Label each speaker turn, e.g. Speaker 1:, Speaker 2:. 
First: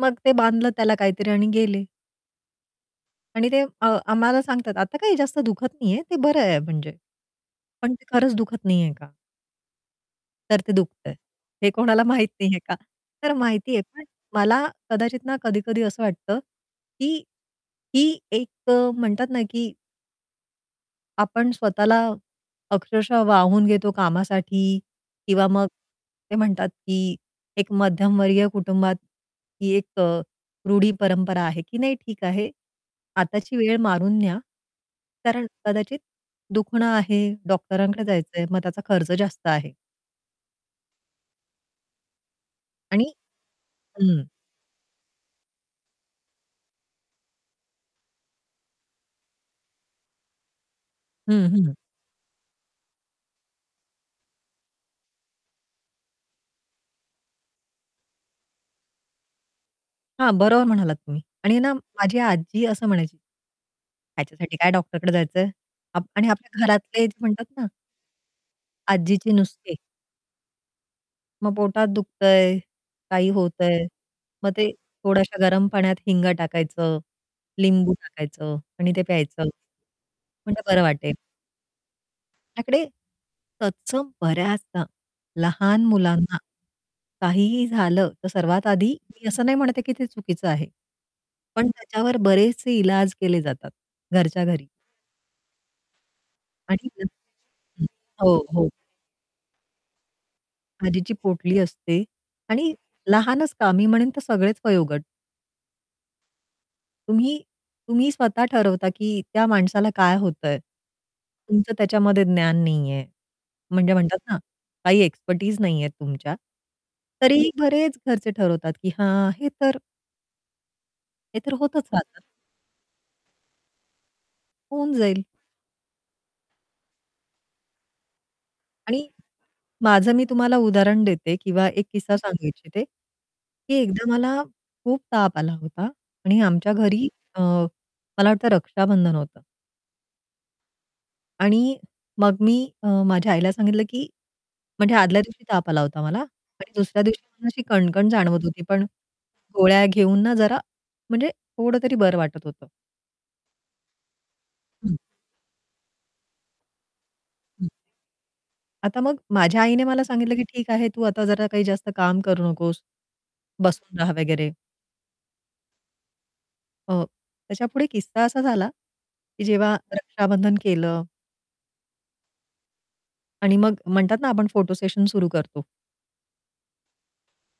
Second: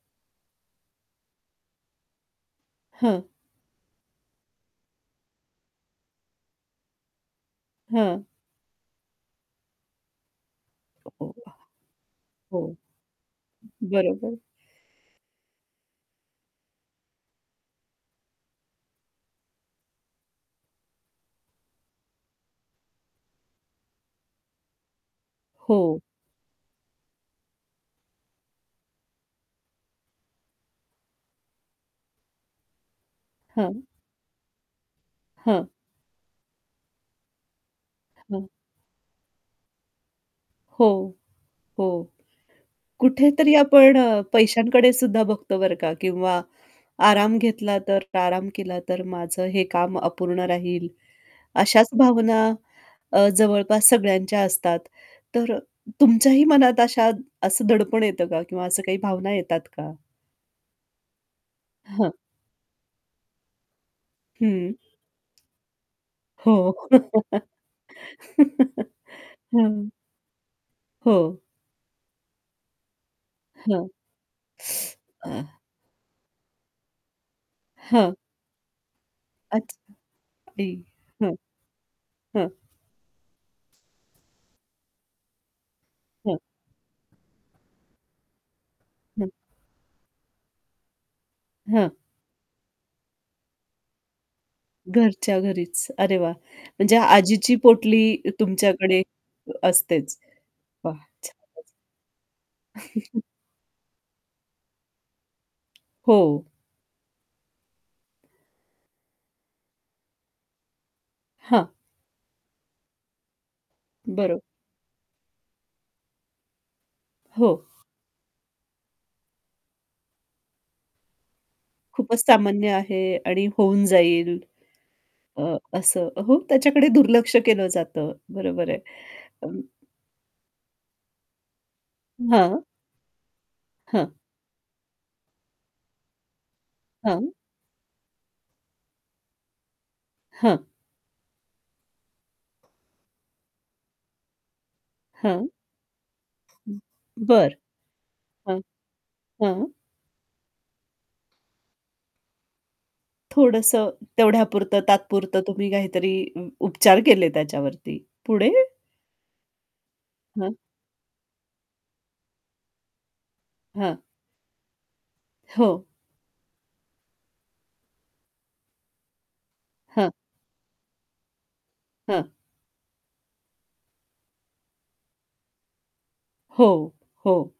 Speaker 1: मग ते बांधलं त्याला काहीतरी आणि गेले.
Speaker 2: हं.
Speaker 1: आणि ते अ आम्हाला सांगतात, "आता काही जास्त दुखत नाहीये. ते बरं आहे म्हणजे." पण ते
Speaker 2: हं.
Speaker 1: खरंच दुखत नाहीये का? तर ते
Speaker 2: अ,
Speaker 1: दुखतंय,
Speaker 2: हो,
Speaker 1: हे कोणाला माहित नाहीये
Speaker 2: हो.
Speaker 1: का? तर माहितीये पण
Speaker 2: बरोबर.
Speaker 1: मला कदाचित ना, कधी-कधी असं वाटतं की ही एक अ, म्हणतात ना की आपण स्वतःला अक्षरशः वाहून घेतो कामासाठी. किंवा मग
Speaker 2: हो.
Speaker 1: ते म्हणतात, की एक मध्यमवर्गीय कुटुंबात ही एक अ, रूढी-परंपरा आहे, की नाही ठीक आहे. आताची वेळ
Speaker 2: हं.
Speaker 1: मारून न्या. कारण
Speaker 2: हं.
Speaker 1: कदाचित दुखणं आहे, डॉक्टरांकडे
Speaker 2: हं.
Speaker 1: जायचंय, मग त्याचा खर्च जास्त आहे.
Speaker 2: हो, हो.
Speaker 1: आणि
Speaker 2: कुठेतरी आपण अ,
Speaker 1: हं.
Speaker 2: पैशांकडे सुद्धा बघतो बरं का. किंवा आराम घेतला तर, प्राराम केला तर, माझं हे काम अपूर्ण राहील.
Speaker 1: हं, हं.
Speaker 2: अशाच भावना अ, जवळपास सगळ्यांच्या असतात. तर तुमच्याही मनात अशा असं दडपण येतं का किंवा अ काही भावना येतात का?
Speaker 1: हां, बरोबर म्हणालात तुम्ही. आणि ना
Speaker 2: हं.
Speaker 1: माझी आजी असं म्हणायची. "ह्याच्यासाठी काय
Speaker 2: हं.
Speaker 1: डॉक्टरकडे जायचंय!?" आपण आपल्या
Speaker 2: हो.
Speaker 1: घरातले जे म्हणतात ना आजीचे नुसके.
Speaker 2: हं. हो.
Speaker 1: मग पोटात दुखतंय, काही
Speaker 2: हं.
Speaker 1: होतंय, मग ते थोड्याश्या
Speaker 2: अ
Speaker 1: गरम पाण्यात हिंगा टाकायचं, लिंबू
Speaker 2: हं.
Speaker 1: टाकायचं आणि ते प्यायचं.
Speaker 2: अच्छा.
Speaker 1: म्हणजे बरं
Speaker 2: [unintelligible]
Speaker 1: वाटेल.
Speaker 2: हं. हं.
Speaker 1: याकडे, तत्सम बऱ्याचदा लहान मुलांना,
Speaker 2: हं.
Speaker 1: काहीही झालं, तर सर्वात आधी मी
Speaker 2: हं.
Speaker 1: असं नाही म्हणते की ते चुकीचं आहे. पण
Speaker 2: हं.
Speaker 1: त्याच्यावर बरेचसे इलाज केले जातात, घरच्या घरी.
Speaker 2: घरच्या घरीच. अरे वाह!
Speaker 1: आणि
Speaker 2: म्हणजे
Speaker 1: नंतर
Speaker 2: आजीची
Speaker 1: हं,
Speaker 2: पोटली
Speaker 1: हो, हो.
Speaker 2: तुमच्याकडे असतेच. वाह,
Speaker 1: आजीची पोटली
Speaker 2: छानच!
Speaker 1: असते आणि लहानच का? मी म्हणेन तर सगळेच वयोगट.
Speaker 2: हो.
Speaker 1: तुम्ही तुम्ही स्वतः ठरवता, की त्या माणसाला काय होतंय?
Speaker 2: हं.
Speaker 1: तुमचं त्याच्यामध्ये ज्ञान नाहीये. म्हणजे म्हणतात ना,
Speaker 2: बरं.
Speaker 1: काही एक्सपर्टीज नाहीये तुमच्या. तरी
Speaker 2: हो.
Speaker 1: बरेच घरचे ठरवतात, की हां, हे तर हे तर होतच
Speaker 2: खूपच
Speaker 1: राहतं.
Speaker 2: सामान्य आहे आणि होऊन जाईल.
Speaker 1: होऊन जाईल.
Speaker 2: अ, असं हो, त्याच्याकडे दुर्लक्ष केलं जातं. बरोबर आहे.
Speaker 1: आणि
Speaker 2: अ
Speaker 1: माझं मी तुम्हाला उदाहरण देते किंवा एक किस्सा सांगू
Speaker 2: हां.
Speaker 1: इच्छिते. की एकदा
Speaker 2: हं.
Speaker 1: मला खूप ताप आला होता आणि आमच्या घरी
Speaker 2: हं.
Speaker 1: अ, मला वाटतं रक्षाबंधन होतं.
Speaker 2: हं.
Speaker 1: आणि मग मी अ, माझ्या आईला सांगितलं की म्हणजे आदल्या दिवशी
Speaker 2: हं.
Speaker 1: ताप आला होता मला आणि
Speaker 2: [unintelligible]
Speaker 1: दुसऱ्या दिवशी पण
Speaker 2: बरं.
Speaker 1: अशी कणकण जाणवत
Speaker 2: हां.
Speaker 1: होती, पण
Speaker 2: हां.
Speaker 1: गोळ्या घेऊन ना जरा म्हणजे थोडं तरी बरं वाटत होतं.
Speaker 2: थोडंसं तेवढ्यापुरतं
Speaker 1: हं.
Speaker 2: तात्पुरतं तुम्ही काहीतरी उपचार केले
Speaker 1: हं.
Speaker 2: त्याच्यावरती, पुढे?
Speaker 1: आता मग माझ्या आईने मला सांगितलं, की
Speaker 2: हं.
Speaker 1: "ठीक आहे तू आता जरा काही जास्त काम करू नकोस." बसून
Speaker 2: हां.
Speaker 1: रहा वगैरे.
Speaker 2: हो.
Speaker 1: अ, त्याच्यापुढे किस्सा असा झाला, की जेव्हा
Speaker 2: हं.
Speaker 1: रक्षाबंधन केलं
Speaker 2: हं.
Speaker 1: आणि मग म्हणतात ना, आपण फोटो सेशन सुरु करतो.
Speaker 2: हो, हो.